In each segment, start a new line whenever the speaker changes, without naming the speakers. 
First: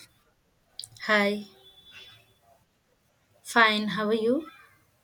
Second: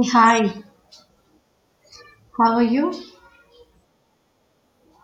Hey, hi,
Hi,
how are you?
fine. How are you?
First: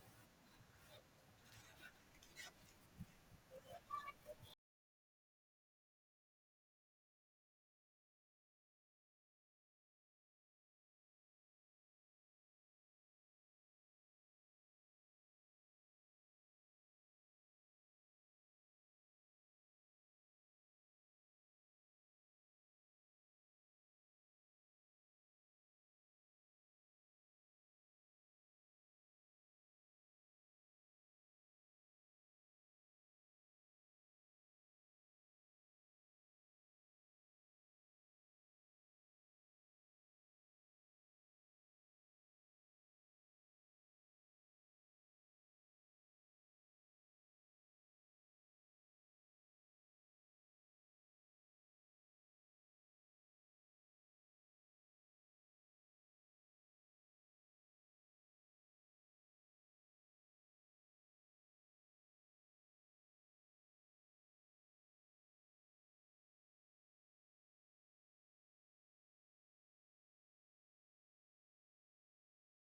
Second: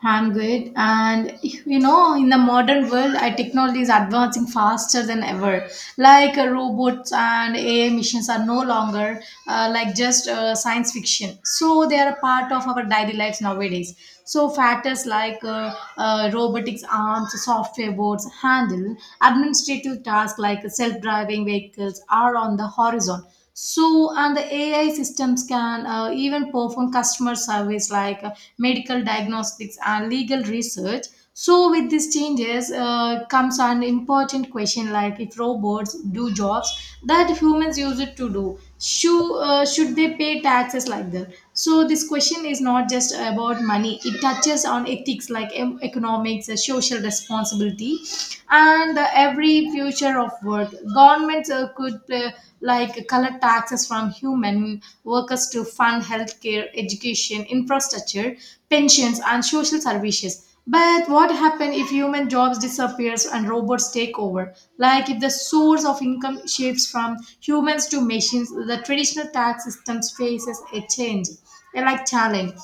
I'm good. And you know, in the modern world, I technology is advancing faster than ever. Like robots and AI missions are no longer like just science fiction. So they are a part of our daily lives nowadays. So factors like robotics arms, software boards, handle administrative tasks like self-driving vehicles are on the horizon. So and the AI systems can even perform customer service like medical diagnostics and legal research. So with these changes comes an important question, like if robots do jobs that humans use it to do should they pay taxes like that? So this question is not just about money. It touches on ethics like economics, social responsibility, and every future of work. Governments could play, like collect taxes from human workers to fund healthcare, education, infrastructure, pensions, and social services. But what happens if human jobs disappears and robots take over? Like if the source of income shifts from humans to machines, the traditional tax systems faces a change, a challenge.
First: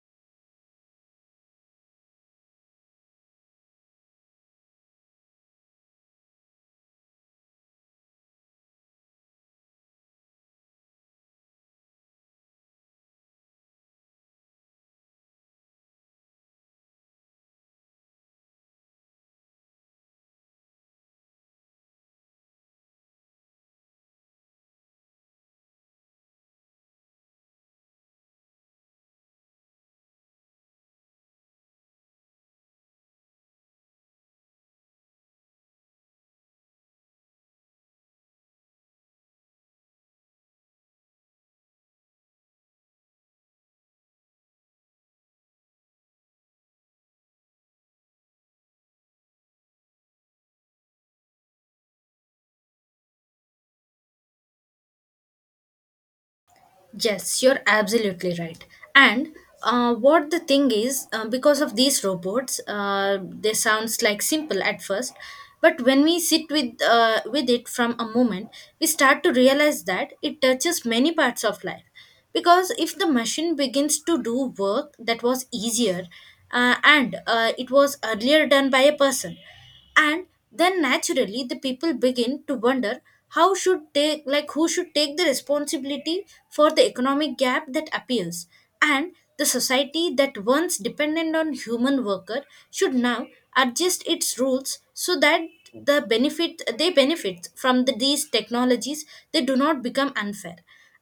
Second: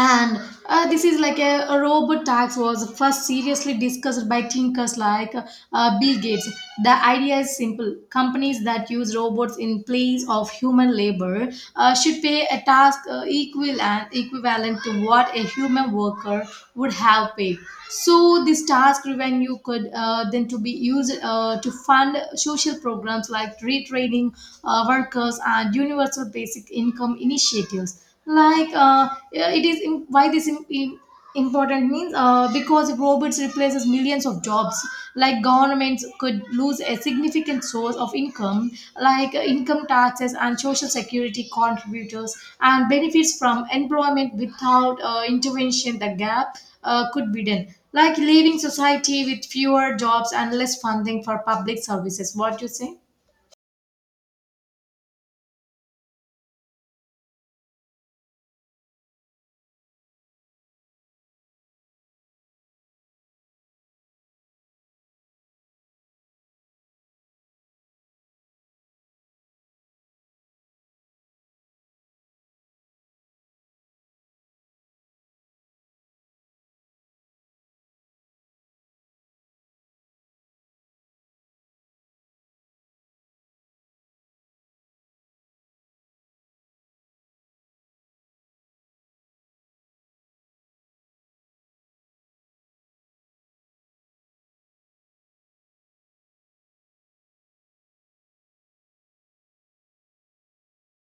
And this is like a robot tax was first seriously discussed by thinkers like Bill Gates. The idea is simple: companies that use robots in place of human labor should pay a task equivalent to what a human worker would have paid. So this task revenue could then to be used to fund social programs like retraining workers and universal basic income initiatives. Yeah, it is im- why this im- im- important means because robots replaces millions of jobs, like governments could lose a significant source of income like income taxes and social security contributors and benefits from employment. Without intervention the gap could be done, like leaving society with fewer jobs and less funding for public services. What do you say?
Yes, you're absolutely right. And what the thing is, because of these robots, they sounds like simple at first, but when we sit with it from a moment, we start to realize that it touches many parts of life. Because if the machine begins to do work that was easier, and it was earlier done by a person, and then naturally the people begin to wonder how should take, like who should take the responsibility for the economic gap that appears. And the society that once dependent on human worker should now adjust its rules so that they benefit from these technologies, they do not become unfair,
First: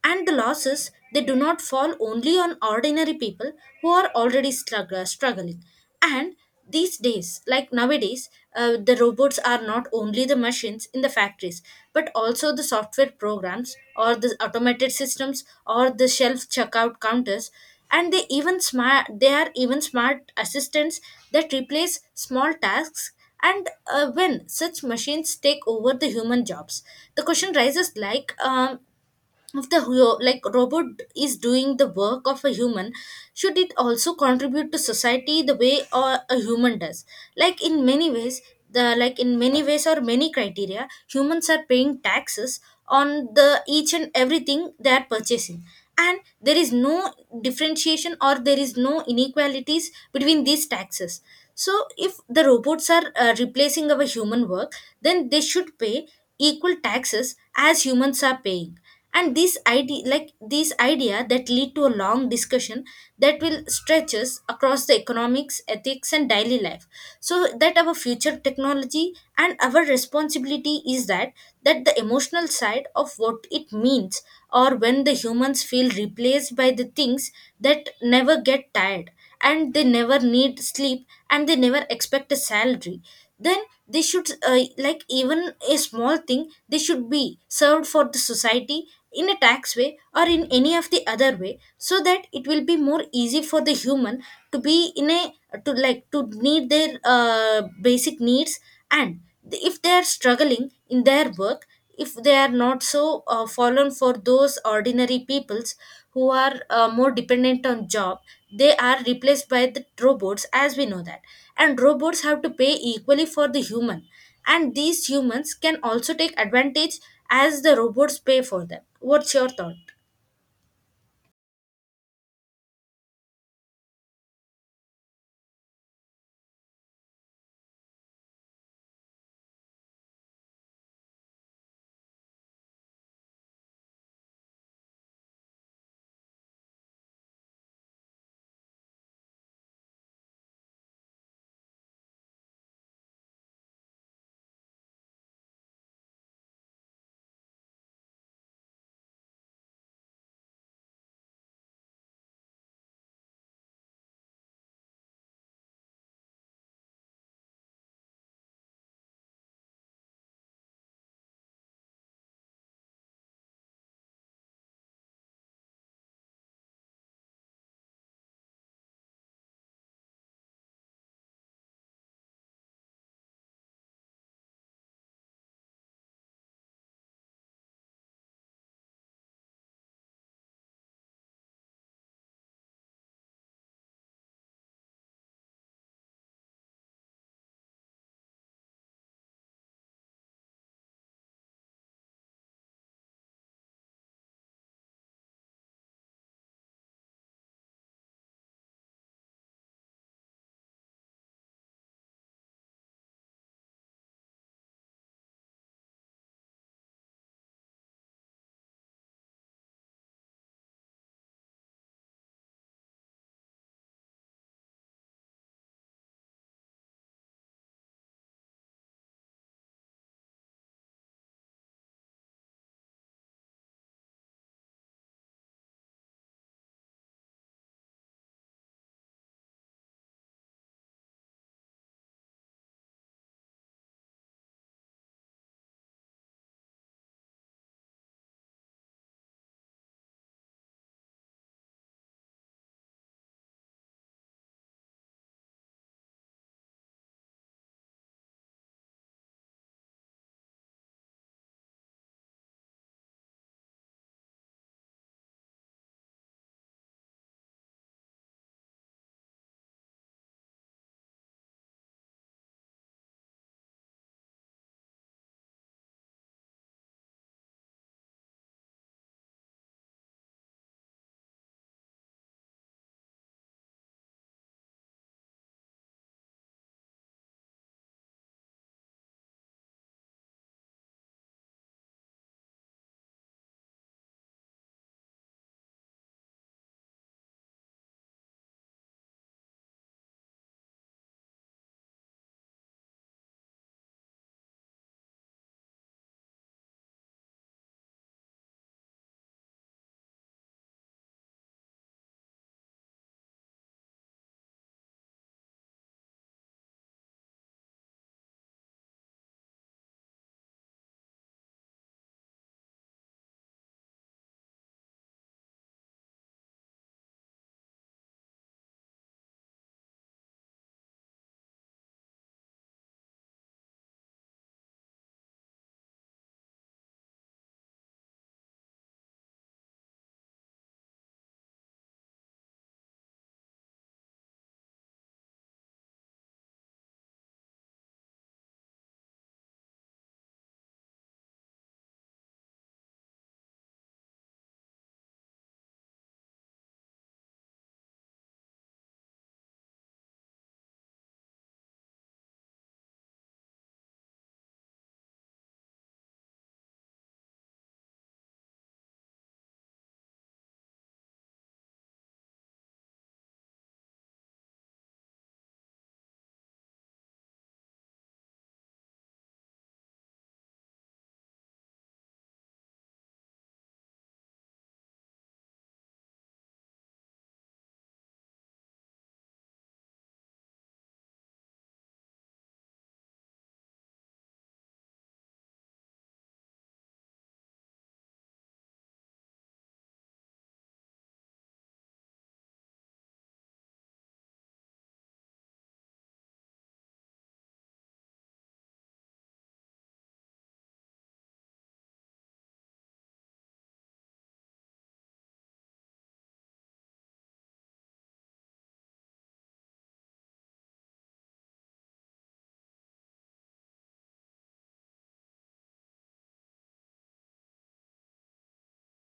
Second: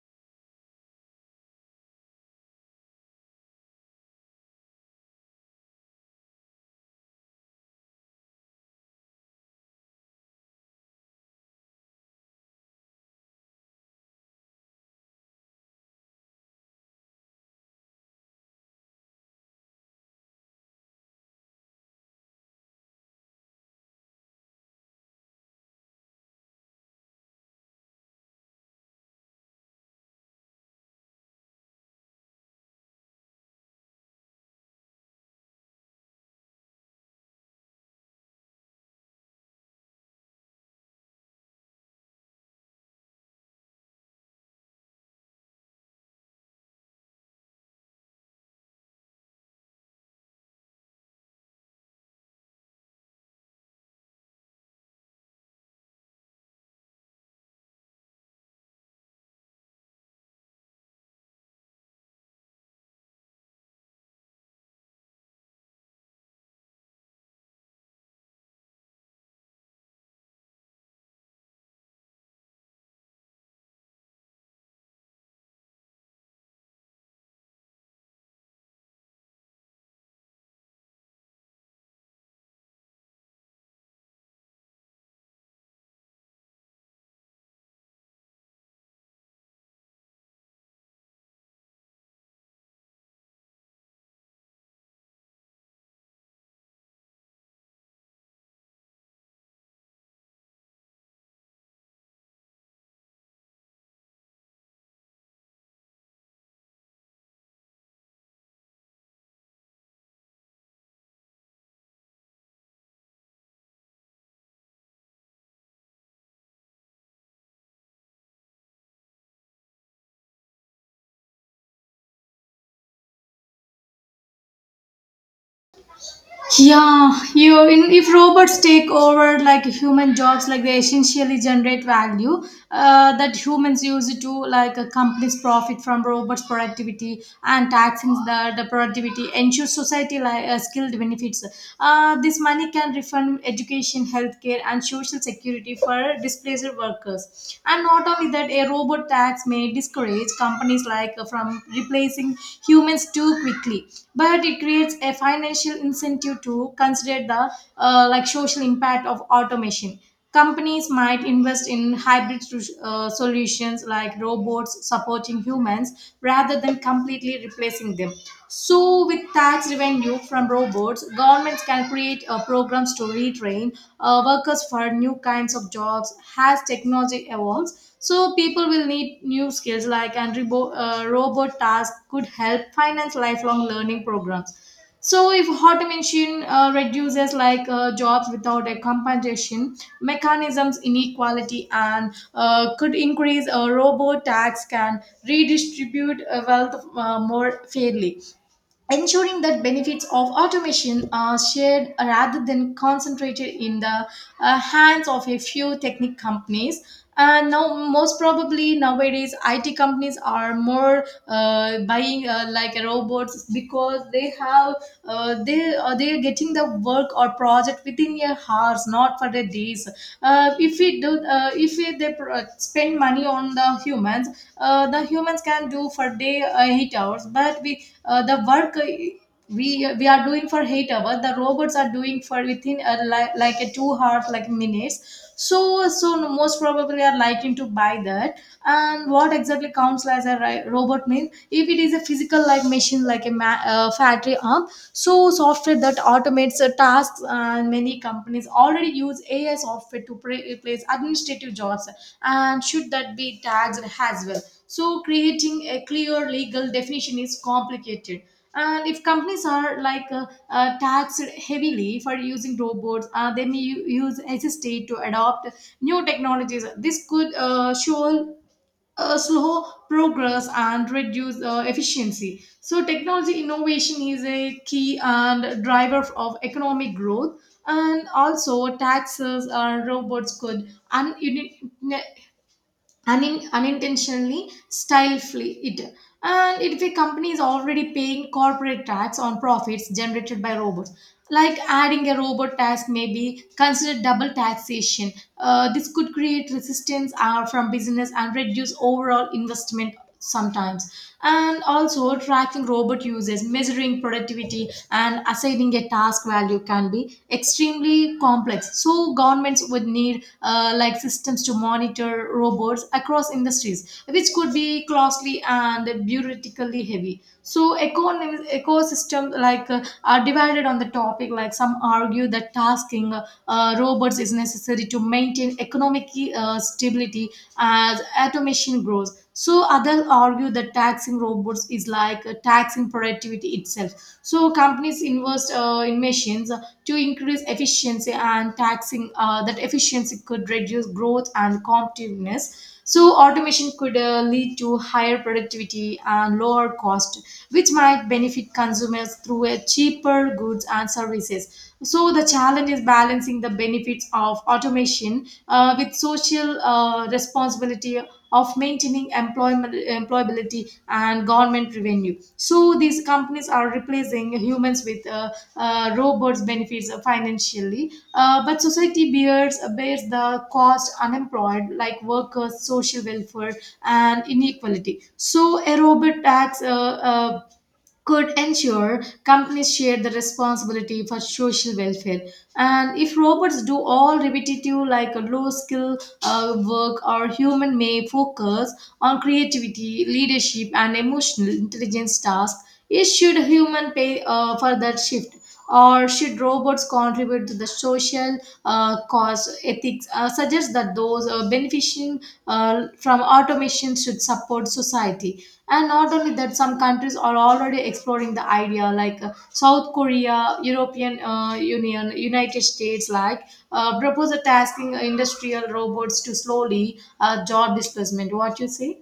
and the losses, they do not fall only on ordinary people who are already struggling. And these days, like nowadays, the robots are not only the machines in the factories, but also the software programs or the automated systems or the shelf checkout counters. And they are even smart assistants that replace small tasks. And when such machines take over the human jobs, the question rises, like if the robot is doing the work of a human, should it also contribute to society the way or a human does? Like in many ways, the like in many ways or many criteria, humans are paying taxes on the each and everything they are purchasing, and there is no differentiation, or there is no inequalities between these taxes. So if the robots are replacing our human work, then they should pay equal taxes as humans are paying. And this idea that lead to a long discussion that will stretches across the economics, ethics and daily life, so that our future technology and our responsibility is that, that the emotional side of what it means, or when the humans feel replaced by the things that never get tired, and they never need sleep, and they never expect a salary, then they should, like even a small thing, they should be served for the society in a tax way or in any of the other way, so that it will be more easy for the human to be in a, to like to need their basic needs. And if they are struggling in their work, if they are not so fallen for those ordinary peoples who are more dependent on job, they are replaced by the robots, as we know that. And robots have to pay equally for the human, and these humans can also take advantage as the robots pay for them. What's your thought?
Yeah, you in if robots take over like human jobs, like they essentially generate value that humans use to, like a company's profit from robots' productivity, and taxing the productivity ensures society like skilled benefits. This money can refund education, healthcare, and social security for displaced workers. And not only that, a robot tax may discourage companies like from replacing humans too quickly, but it creates a financial incentive to consider the social impact of automation. Companies might invest in hybrid solutions like robots supporting humans rather than completely replacing them. So, with tax revenue from robots, governments can create programs to retrain workers for new kinds of jobs as technology evolves. So, people will need new skills, like and robot tasks could help finance lifelong learning programs. So, if automation reduces like jobs without a compensation mechanisms, inequality, and could increase, a robot tax can redistribute wealth more fairly, ensuring that benefits of automation are shared rather than concentrated in the hands of a few technic companies. And now most probably nowadays it companies are more buying like robots because they have they are getting the work or project within a hours, not for the days. If we if they spend money on the humans, the humans can do for day 8 hours, but we the work we are doing for 8 hours the robots are doing for within like a 2 hours like minutes, so so most probably are liking to buy that. And what exactly counts as a robot means? If it is a physical like machine like a factory arm, so software that automates tasks, and many companies already use AI software to replace administrative jobs, and should that be taxed as well? So, creating a clear legal definition is complicated. And if companies are like taxed heavily for using robots, they may use assisted to adopt new technologies. This could show slow progress and reduce efficiency. So, technology innovation is a key and driver of economic growth. And also, taxes and robots could unintentionally style flee it. And if a company is already paying corporate tax on profits generated by robots, like adding a robot tax may be considered double taxation. This could create resistance from business and reduce overall investment sometimes. And also, tracking robot uses, measuring productivity, and assigning a task value can be extremely complex, so governments would need systems to monitor robots across industries, which could be costly and bureaucratically heavy. So ecosystems like are divided on the topic. Like some argue that tasking robots is necessary to maintain economic stability as automation grows. So others argue that taxing robots is like taxing productivity itself. So companies invest in machines to increase efficiency, and taxing that efficiency could reduce growth and competitiveness. So automation could lead to higher productivity and lower cost, which might benefit consumers through a cheaper goods and services. So the challenge is balancing the benefits of automation with social responsibility of maintaining employment employability and government revenue. So these companies are replacing humans with robots benefits financially but society bears the cost, unemployed like workers, social welfare, and inequality. So a robot tax uh, could ensure companies share the responsibility for social welfare. And if robots do all repetitive, like a low skill work, or human may focus on creativity, leadership, and emotional intelligence tasks, is should human pay for that shift? Or should robots contribute to the social cause? Ethics suggests that those benefiting from automation should support society. And not only that, some countries are already exploring the idea, like South Korea, European Union, United States, like propose a tasking industrial robots to slowly job displacement. What you say?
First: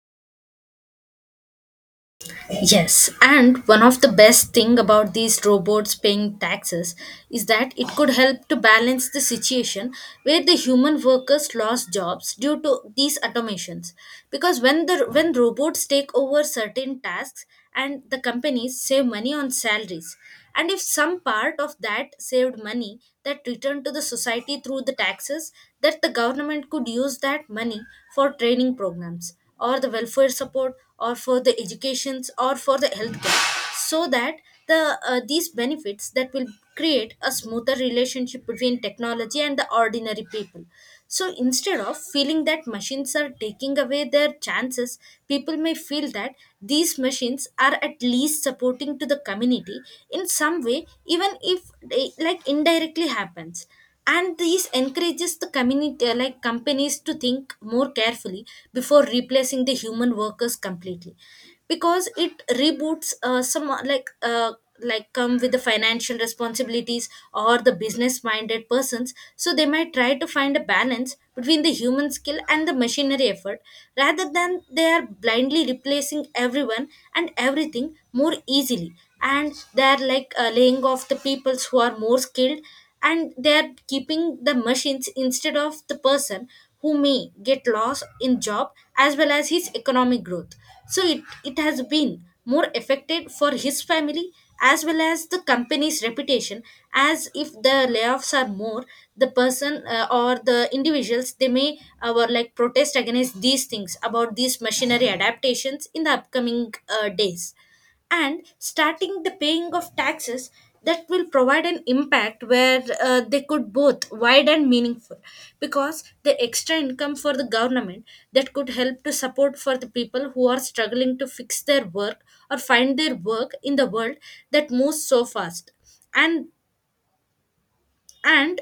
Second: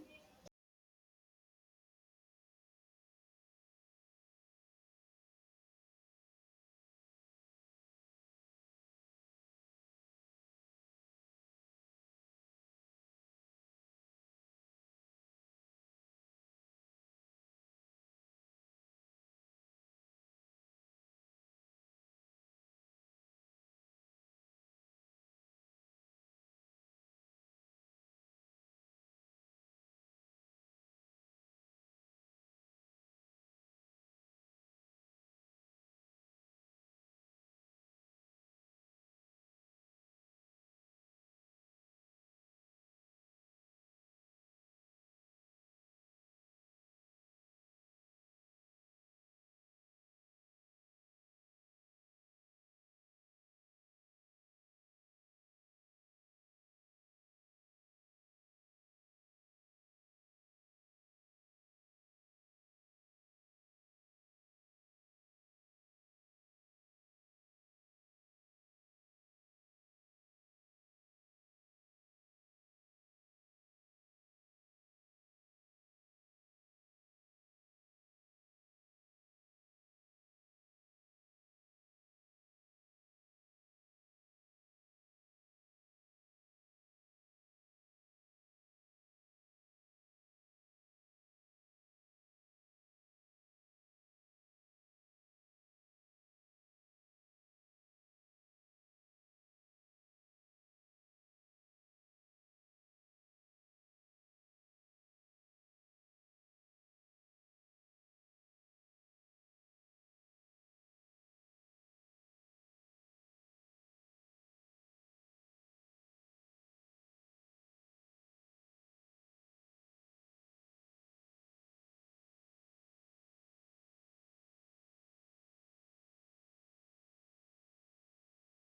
Yes, and one of the best thing about these robots paying taxes is that it could help to balance the situation where the human workers lost jobs due to these automations. Because when robots take over certain tasks and the companies save money on salaries, and if some part of that saved money that returned to the society through the taxes, that the government could use that money for training programs or the welfare support or for the educations or for the healthcare, so that the, these benefits that will create a smoother relationship between technology and the ordinary people. So instead of feeling that machines are taking away their chances, people may feel that these machines are at least supporting to the community in some way, even if they like indirectly happens. And this encourages the community, like companies, to think more carefully before replacing the human workers completely. Because it reboots some like come with the financial responsibilities or the business minded persons, so they might try to find a balance between the human skill and the machinery effort, rather than they are blindly replacing everyone and everything more easily. And they are like laying off the peoples who are more skilled, and they are keeping the machines instead of the person who may get lost in job as well as his economic growth. So it has been more affected for his family as well as the company's reputation, as if the layoffs are more. The person, or the individuals, they may were like protest against these things about these machinery adaptations in the upcoming days. And starting the paying of taxes that will provide an impact where they could both wide and meaningful, because the extra income for the government, that could help to support for the people who are struggling to fix their work or find their work in the world that moves so fast. and and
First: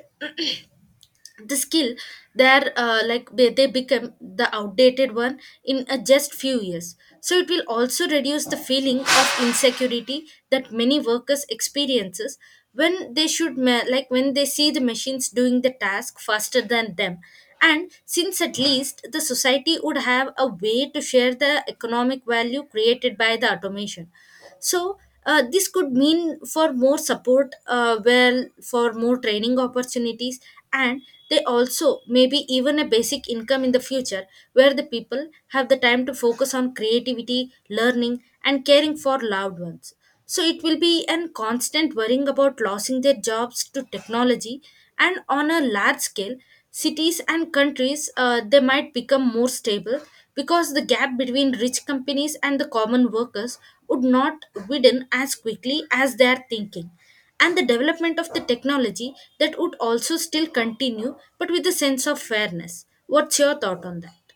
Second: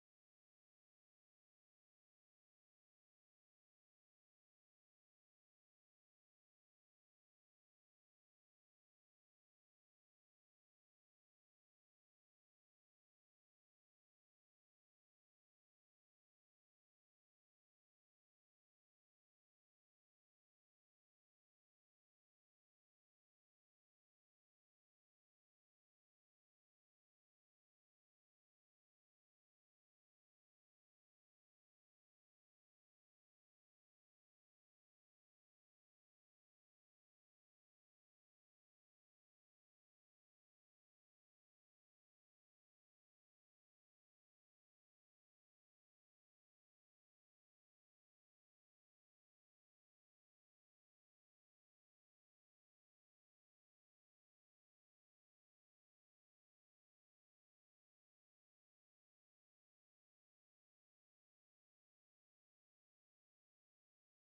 the skill there, they become the outdated one in a just few years. So it will also reduce the feeling of insecurity that many workers experiences when they should ma- like when they see the machines doing the task faster than them. And since at least the society would have a way to share the economic value created by the automation, so this could mean for more support, well, for more training opportunities, and they also maybe even a basic income in the future, where the people have the time to focus on creativity, learning and caring for loved ones. So it will be a constant worrying about losing their jobs to technology. And on a large scale, cities and countries, they might become more stable, because the gap between rich companies and the common workers would not widen as quickly as they are thinking, and the development of the technology that would also still continue, but with a sense of fairness. What's your thought on that?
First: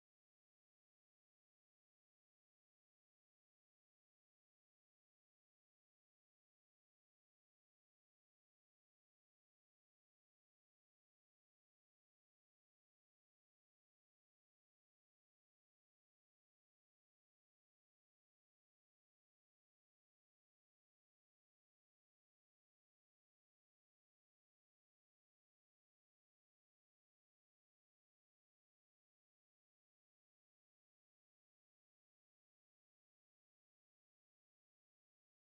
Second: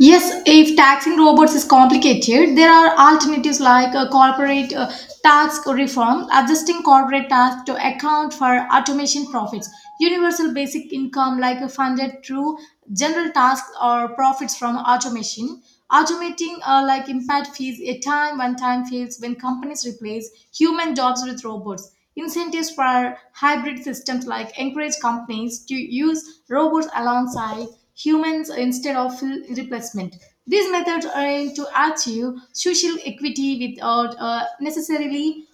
Yes, if taxing robots is complicated, there are alternatives like corporate tax reform, adjusting corporate tax to account for automation profits, universal basic income like funded through general tasks or profits from automation. Automating impact fees, a time when time fees when companies replace human jobs with robots. Incentives for hybrid systems, like encourage companies to use robots alongside humans instead of full replacement. These methods aim to achieve social equity without necessarily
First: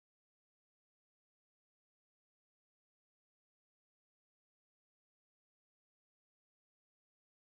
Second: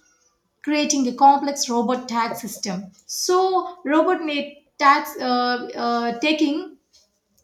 creating a complex robot tax system. So, robot made tax taking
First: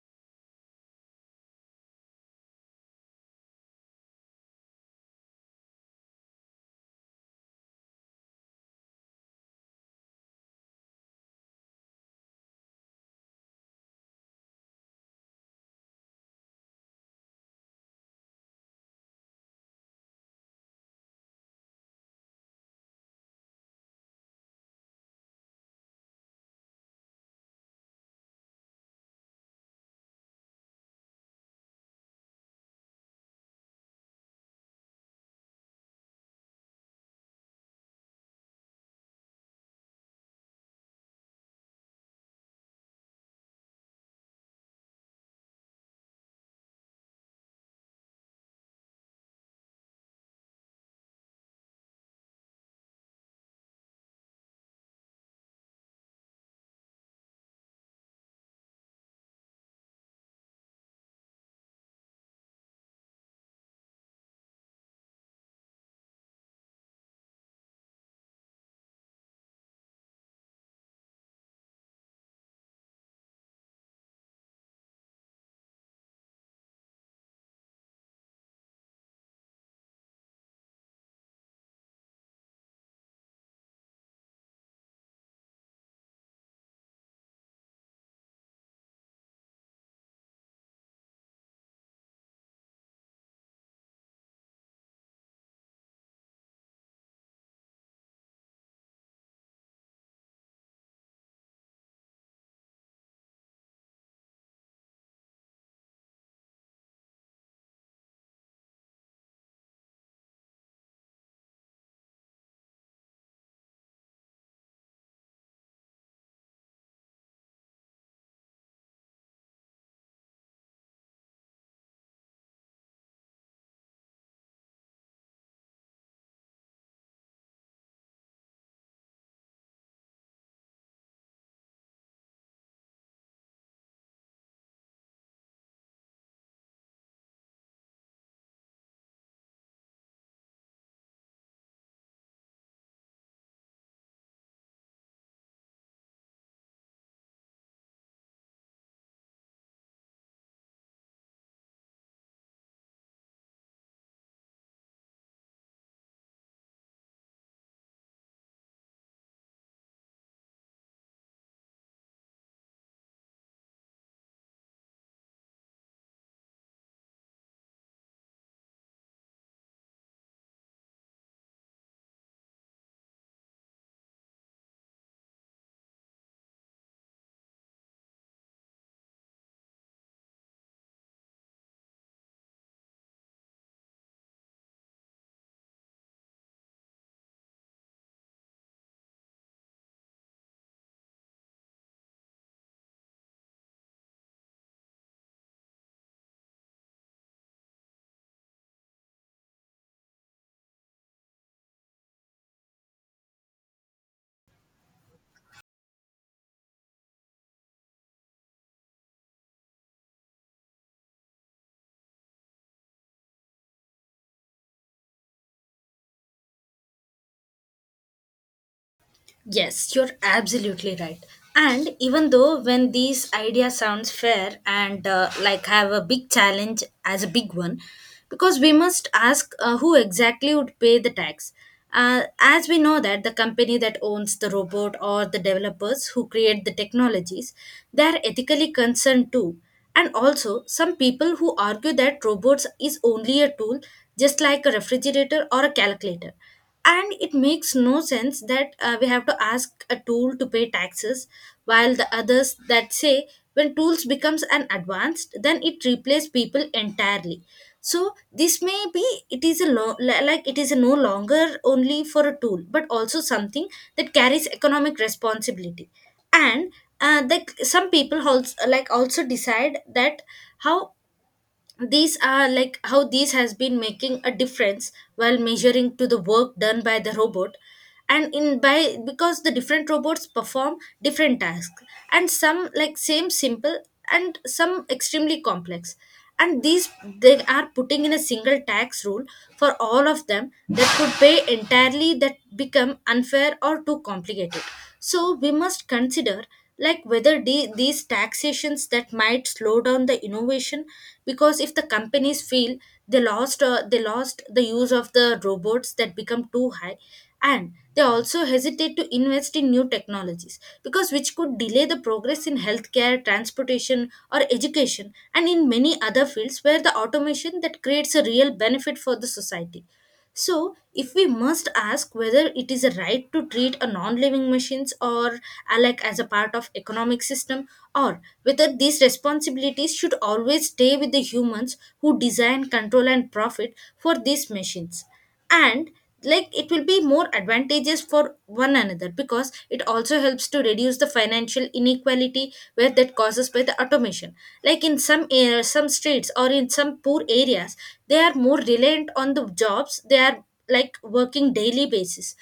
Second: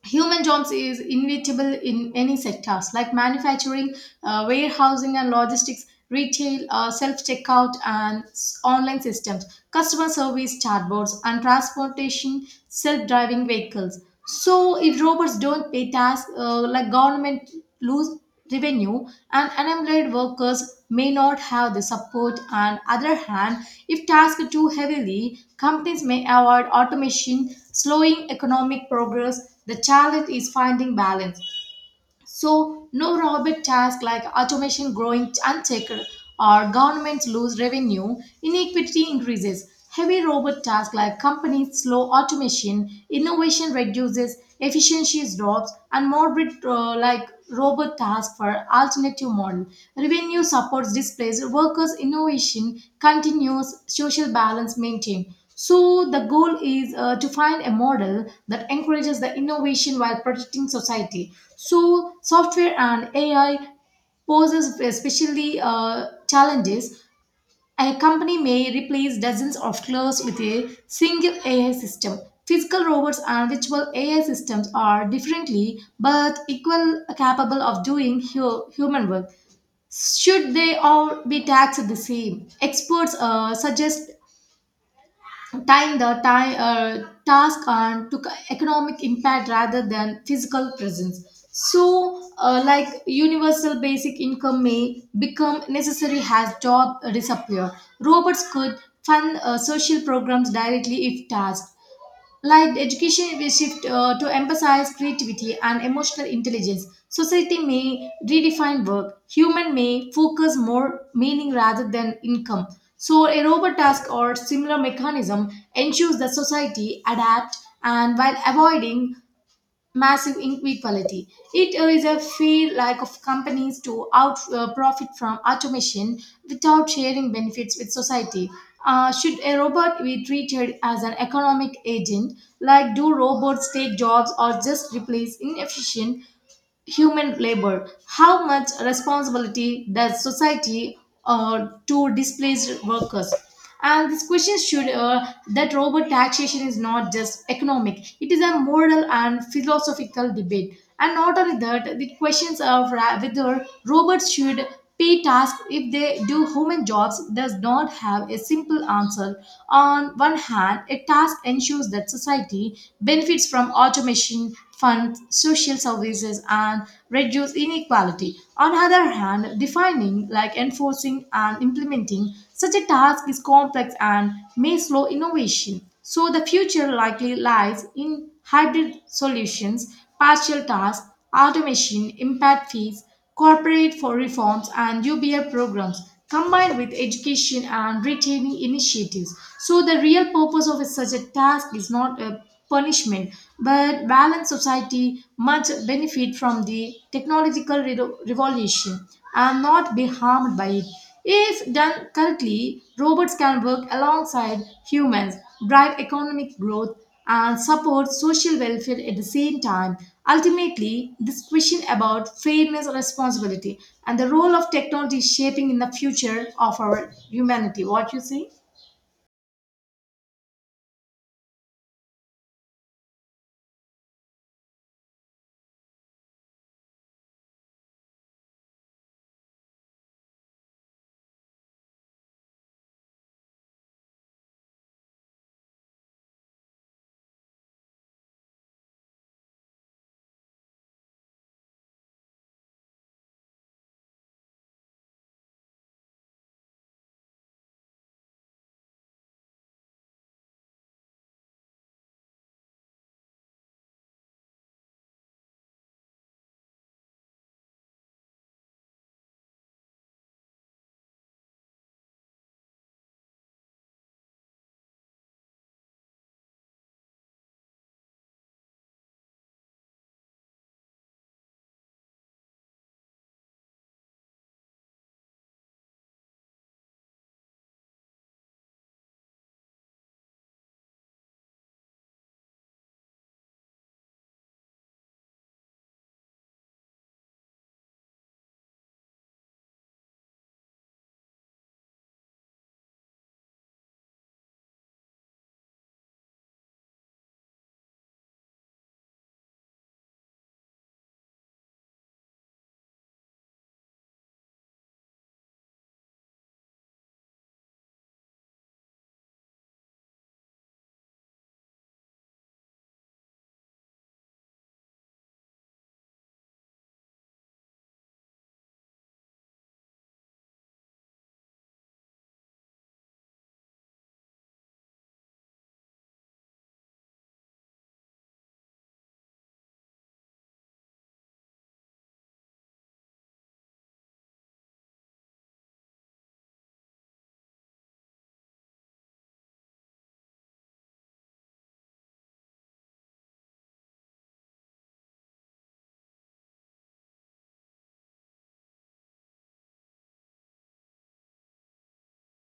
human jobs is inevitable in any sectors like manufacturing, warehousing and logistics, retail, self-checkout and online systems, customer service chatbots, and transportation, self-driving vehicles. So if robots don't pay tasks, like government lose revenue, and unemployed workers may not have the support. On other hand, if tasked too heavily, companies may avoid automation, slowing economic progress. The challenge is finding balance, so no robot tasks, like automation growing unchecked or governments lose revenue, inequity increases. Heavy robot tasks, like companies slow automation, innovation reduces, efficiencies drops, and morbid robot tasks for alternative model. Revenue supports displays, workers' innovation continues, social balance maintained. So the goal is to find a model that encourages the innovation while protecting society. So software and AI poses especially challenges. A company may replace dozens of clerks with a single AI system. Physical robots and virtual AI systems are differently but equal capable of doing human work. Should they all be taxed the same? Experts suggest tying the task on to economic impact rather than physical presence. So universal basic income may become necessary as job disappear. Robots could fund social programs directly if tasked, like education will shift to emphasize creativity and emotional intelligence. Society may redefine work. Human may focus more meaning rather than income. So a robot task or similar mechanism ensures that society adapt and while avoiding massive inequality. It is a fair like of companies to out profit from automation without sharing benefits with society. Should a robot be treated as an economic agent? Like, do robots take jobs or just replace inefficient human labor? How much responsibility does society to displaced workers? And this question should that robot taxation is not just economic; it is a moral and philosophical debate. And not only that, the questions of whether robots should pay tasks if they do human jobs does not have a simple answer. On one hand, a task ensures that society benefits from automation, fund social services, and reduce inequality. On the other hand, defining, like enforcing and implementing such a task, is complex and may slow innovation. So the future likely lies in hybrid solutions, partial tasks, automation, impact fees, corporate for reforms and UBI programs combined with education and retaining initiatives. So the real purpose of such a task is not a punishment but balanced society must benefit from the technological revolution and not be harmed by it. If done correctly, robots can work alongside humans, drive economic growth, and support social welfare at the same time. Ultimately, this question about fairness, responsibility, and the role of technology is shaping in the future of our humanity. What you say?
Yes, you're absolutely right. And even though when these idea sounds fair and, like have a big challenge as a big one, because we must ask who exactly would pay the tax. As we know that the company that owns the robot or the developers who create the technologies, they are ethically concerned too. And also, some people who argue that robots is only a tool, just like a refrigerator or a calculator. And it makes no sense that we have to ask a tool to pay taxes, while the others that say when tools becomes an advanced, then it replaces people entirely. So this may be it is a like it is no longer only for a tool, but also something that carries economic responsibility. And like some people also like also decide that how these are like how these has been making a difference while measuring to the work done by the robot. And in by, because the different robots perform different tasks, and some like same simple and some extremely complex, and these, they are putting in a single tax rule for all of them, that could pay entirely that become unfair or too complicated. So we must consider like whether these taxations that might slow down the innovation, because if the companies feel they lost the use of the robots that become too high. And they also hesitate to invest in new technologies, because which could delay the progress in healthcare, transportation or education, and in many other fields where the automation that creates a real benefit for the society. So, if we must ask whether it is a right to treat a non-living machines or alike as a part of economic system, or whether these responsibilities should always stay with the humans who design, control, and profit for these machines. And like it will be more advantageous for one another, because it also helps to reduce the financial inequality where that causes by the automation, like in some air, some streets or in some poor areas, they are more reliant on the jobs they are like working daily basis.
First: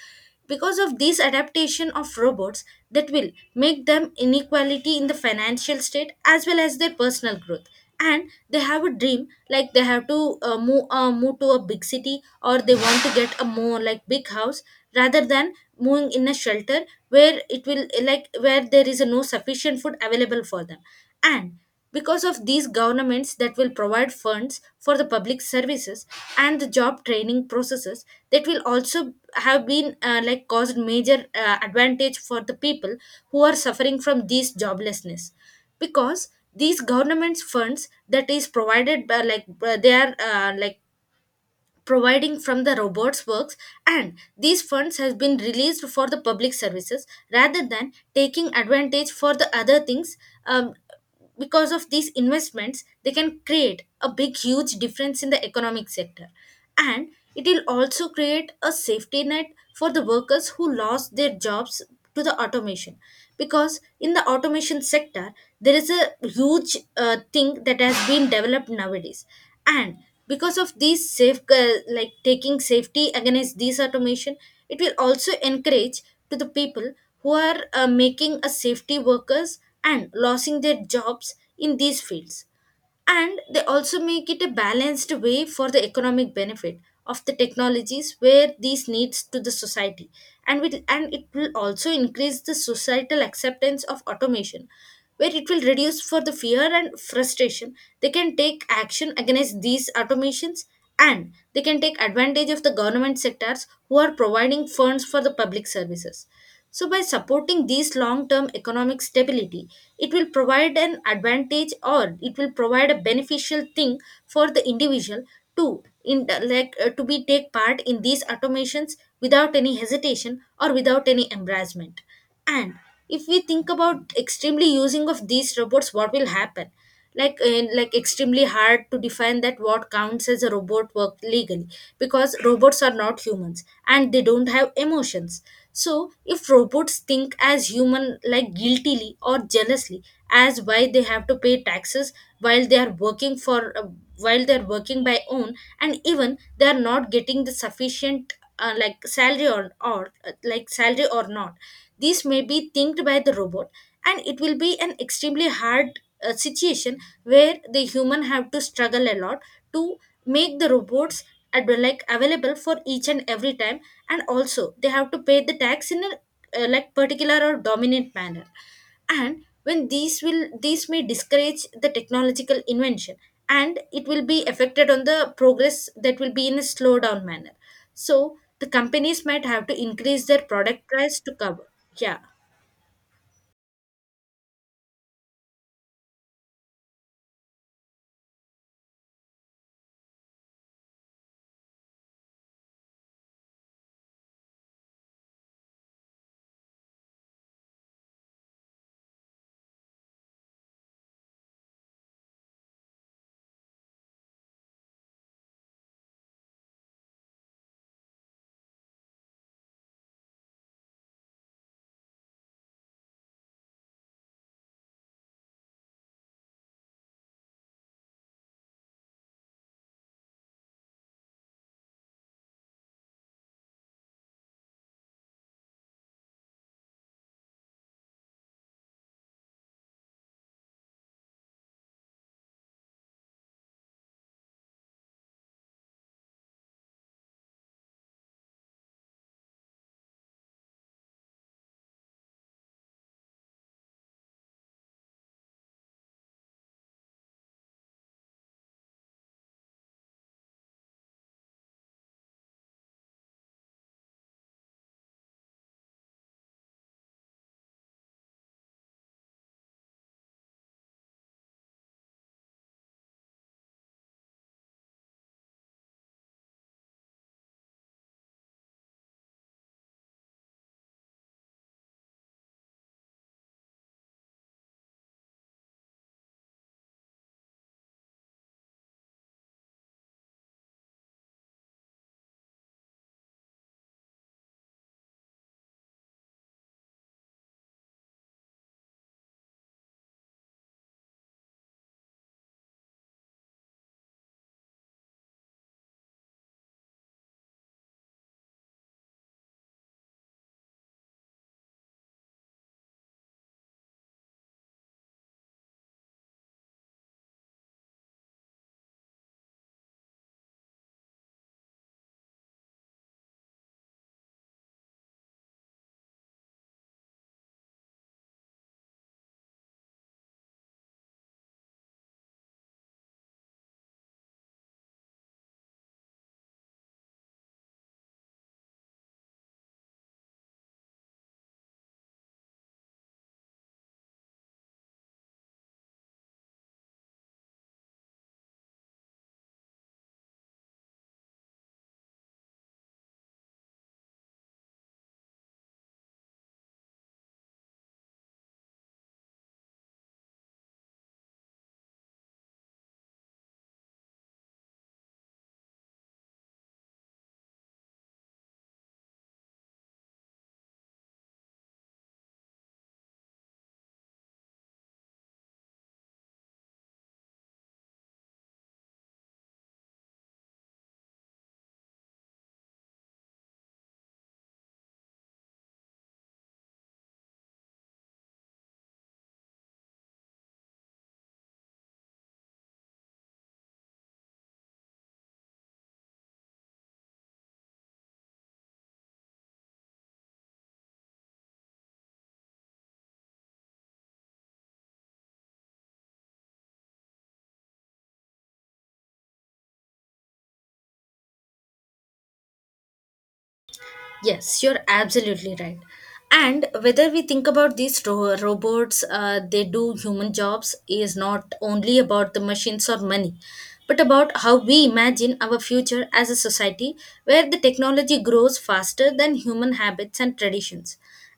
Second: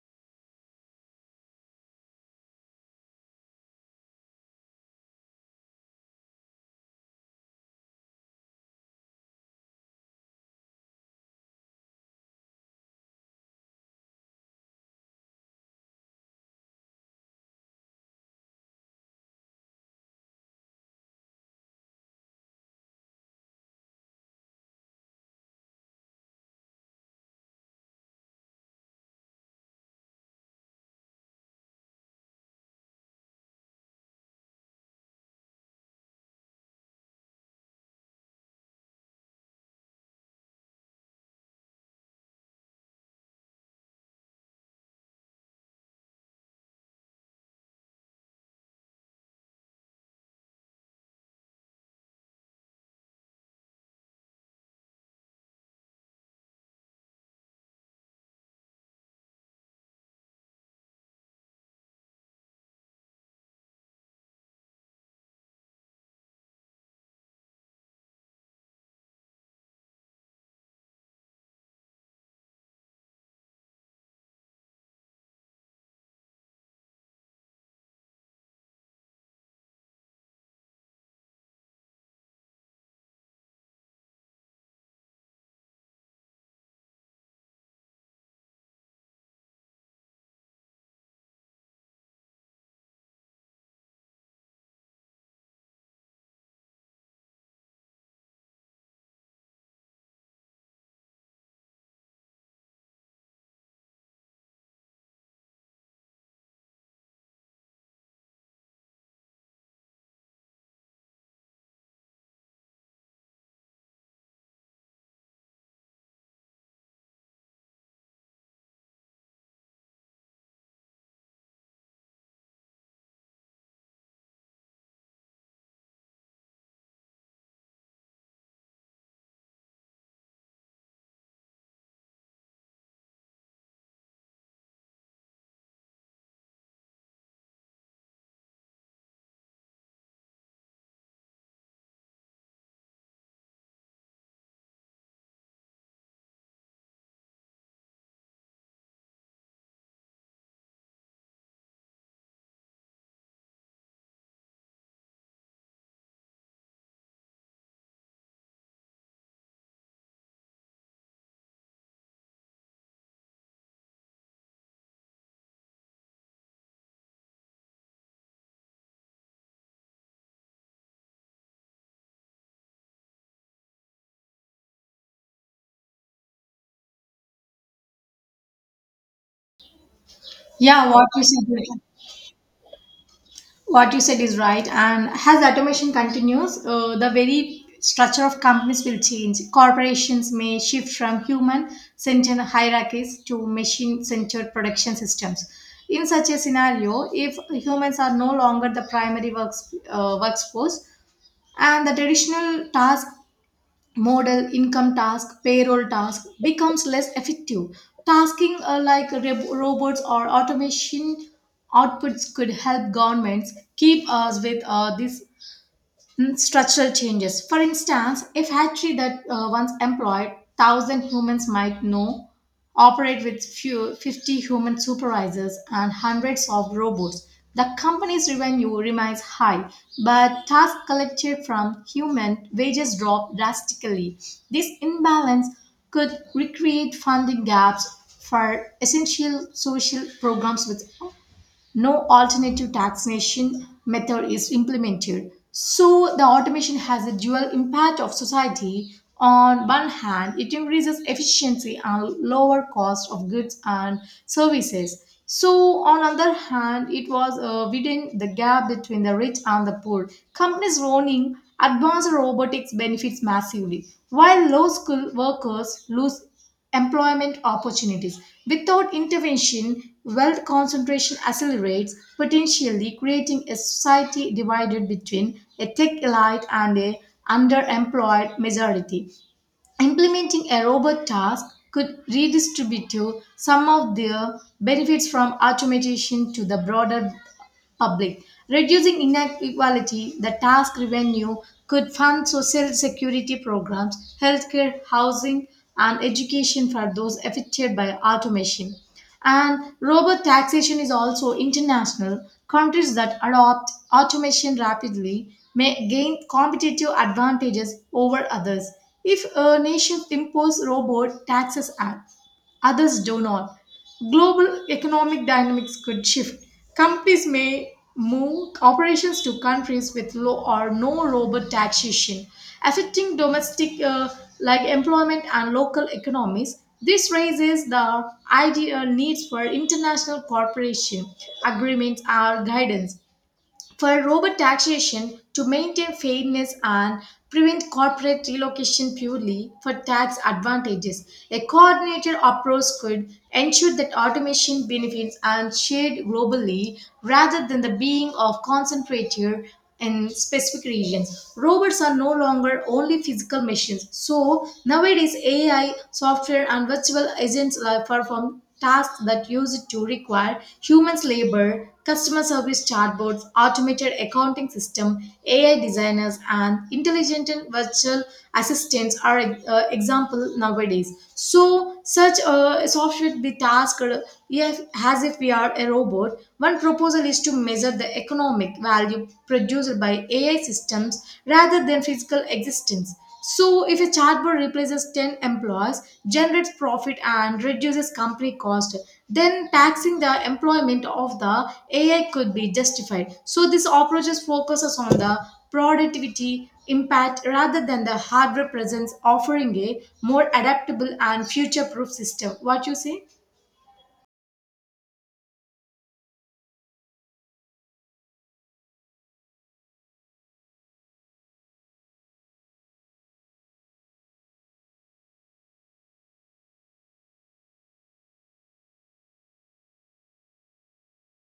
Because of this adaptation of robots that will make them inequality in the financial state as well as their personal growth, and they have a dream, like they have to move to a big city, or they want to get a more like big house rather than moving in a shelter where it will, like where there is no sufficient food available for them. And because of these governments that will provide funds for the public services and the job training processes, that will also have been, like caused major advantage for the people who are suffering from these joblessness. Because these government's funds that is provided by they are, like providing from the robots works, and these funds has been released for the public services rather than taking advantage for the other things. um, because of these investments, they can create a big huge difference in the economic sector. And it will also create a safety net for the workers who lost their jobs to the automation Because in the automation sector there is a huge thing that has been developed nowadays. And because of these safe like taking safety against these automation, it will also encourage to the people who are making a safety workers and losing their jobs in these fields. And they also make it a balanced way for the economic benefit of the technologies where these needs to the society, and it will also increase the societal acceptance of automation, where it will reduce for the fear and frustration. They can take action against these automations, and they can take advantage of the government sectors who are providing funds for the public services. So, by supporting these long term economic stability, it will provide an advantage, or it will provide a beneficial thing for the individual to in like to be take part in these automations without any hesitation or without any embarrassment. And if we think about extremely using of these robots, what will happen, like in like extremely hard to define that what counts as a robot work legally, because robots are not humans and they don't have emotions. So if robots think as human, like guiltily or jealously, as why they have to pay taxes while they are working for while they are working by own, and even they are not getting the sufficient like salary or like salary or not, this may be thinked by the robot. And it will be an extremely hard a situation where the human have to struggle a lot to make the robots like available for each and every time. And also they have to pay the tax in a like particular or dominant manner. And when these will, these may discourage the technological invention, and it will be affected on the progress that will be in a slow down manner. So the companies might have to increase their product
Yeah, what
price
you
to cover.
say?
Yeah.
What you said is right. And as automation continues, the very structure of companies will change. Corporations may shift from human centered hierarchies to machine centered production systems. In such a scenario, if humans are no longer the primary workforce and the traditional task modal income task payroll task becomes less effective tasking like robots or automation outputs could help governments keep us with this structural changes. For instance, if hatchery that once employed 1,000 humans might now operate with few, 50 human supervisors and hundreds of robots. The company's revenue remains high, but tasks collected from human wages drop drastically. This imbalance could recreate funding gaps for essential social programs with no alternative taxation method is implemented. So the automation has a dual impact of society. On one hand, it increases efficiency and lower cost of goods and services. So on other hand, it was widening the gap between the rich and the poor. Companies running advanced robotics benefits massively, while low-skilled workers lose employment opportunities. Without intervention, wealth concentration accelerates, potentially creating a society divided between a tech elite and a underemployed majority. Implementing a robot task could redistribute some of the benefits from automation to the broader public. Reducing inequality, the tax revenue could fund social security programs, healthcare, housing, and education for those affected by automation. And robot taxation is also international. Countries that adopt automation rapidly may gain competitive advantages over others. If a nation imposes robot taxes others do not. Global economic dynamics could shift. Companies may move operations to countries with low or no robot taxation, affecting domestic like employment and local economies. This raises the ideal needs for international cooperation agreements or guidance for robot taxation to maintain fairness and prevent corporate relocation purely for tax advantages. A coordinated approach could ensure that automation benefits are shared globally rather than the being of concentrated in specific regions. Robots are no longer only physical machines. So nowadays AI, software and virtual agents are perform tasks that used to require humans labor, customer service chatbots, automated accounting system, AI designers, and intelligent and virtual assistants are example nowadays. So such a software be tasked as if we are a robot one proposal is to measure the economic value produced by AI systems rather than physical existence. So, if a chatbot replaces 10 employees, generates profit, and reduces company cost, then taxing the employment of the AI could be justified. So, this approach is focuses on the productivity impact rather than the hardware presence, offering a more adaptable and future proof system. What you say?
Yes, you're absolutely right. And whether we think about these robots, they do human jobs, is not only about the machines or money, but about how we imagine our future as a society where the technology grows faster than human habits and traditions,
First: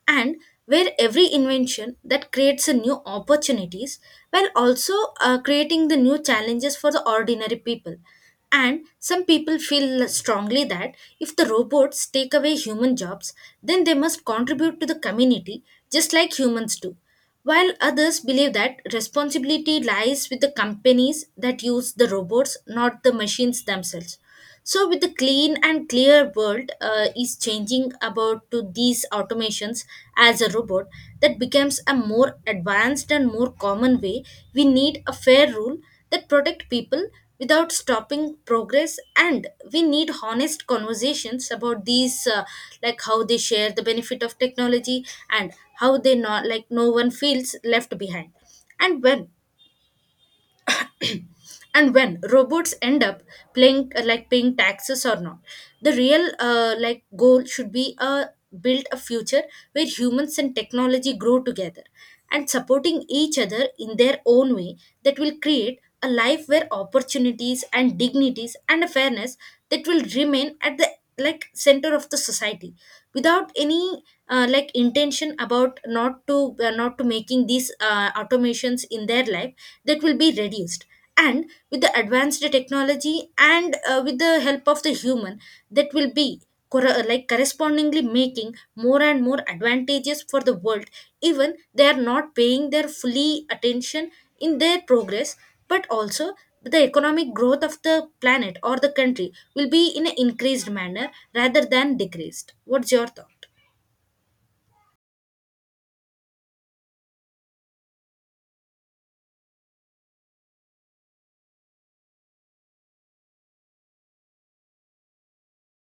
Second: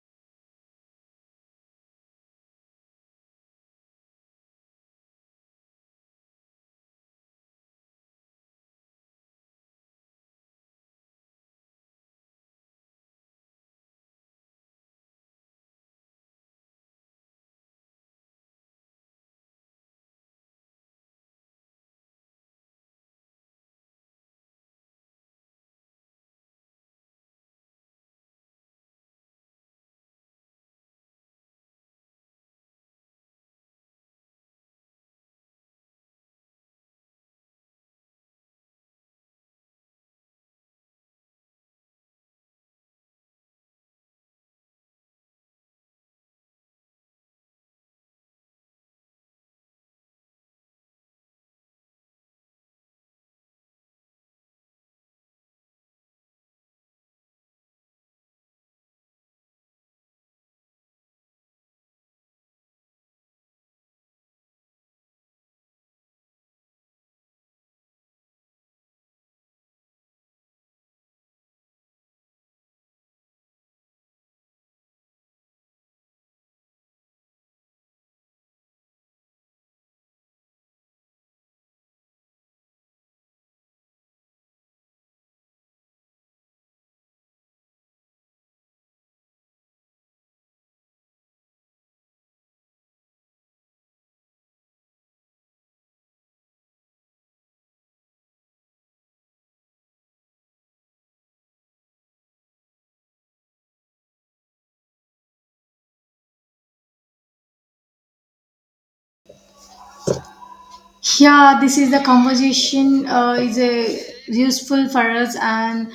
and where every invention that creates a new opportunities, while also creating the new challenges for the ordinary people. And some people feel strongly that if the robots take away human jobs, then they must contribute to the community just like humans do. While others believe that responsibility lies with the companies that use the robots, not the machines themselves. So, with the clean and clear world is changing about to these automations as a robot that becomes a more advanced and more common way, we need a fair rule that protect people without stopping progress. And we need honest conversations about these like how they share the benefit of technology, and how they not like no one feels left behind. And when, and when robots end up paying, like paying taxes or not, the real like goal should be build a future where humans and technology grow together and supporting each other in their own way, that will create a life where opportunities and dignities and a fairness, that will remain at the like center of the society without any like intention about not to not to making these automations in their life, that will be reduced. And with the advanced technology, and with the help of the human, that will be like correspondingly making more and more advantages for the world, even they are not paying their fully attention in their progress. But also the economic growth of the planet or the country will be in an increased manner rather than decreased. What's your thought?
Yeah, this is the conversation is a useful for us, and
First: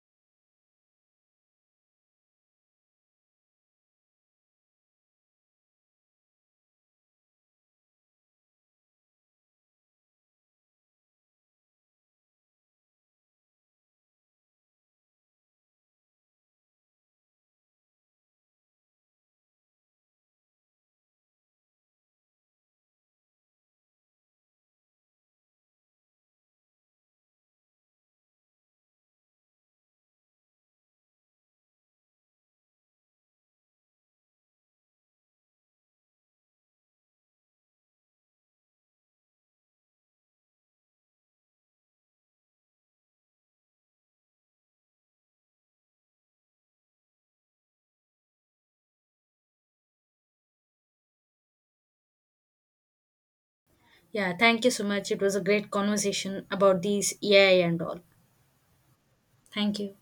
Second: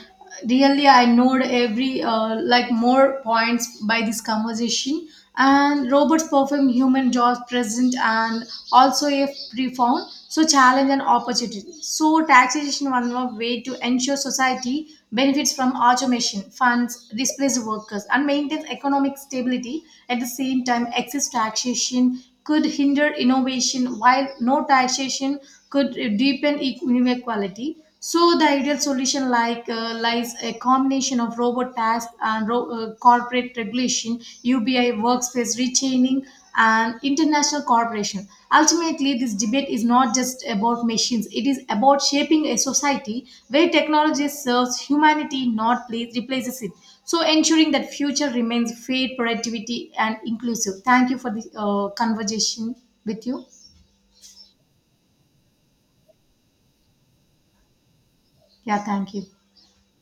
really I knowed every like more points by this conversation. And robots perform human jobs present and also a profound so challenge and opportunity so taxation one more way to ensure society benefits from automation funds displace workers and maintains economic stability at the same time excess taxation could hinder innovation, while no taxation could deepen inequality. So the ideal solution lies a combination of robot tax and corporate regulation, UBI workspace rechaining, and international cooperation. Ultimately, this debate is not just about machines; it is about shaping a society where technology serves humanity, not pla- replaces it. So ensuring that future remains fair, productivity and inclusive. Thank you for the conversation with you.
Yeah, thank you so much. It was a great conversation about these AI and all.
Yeah, thank you.
Thank you.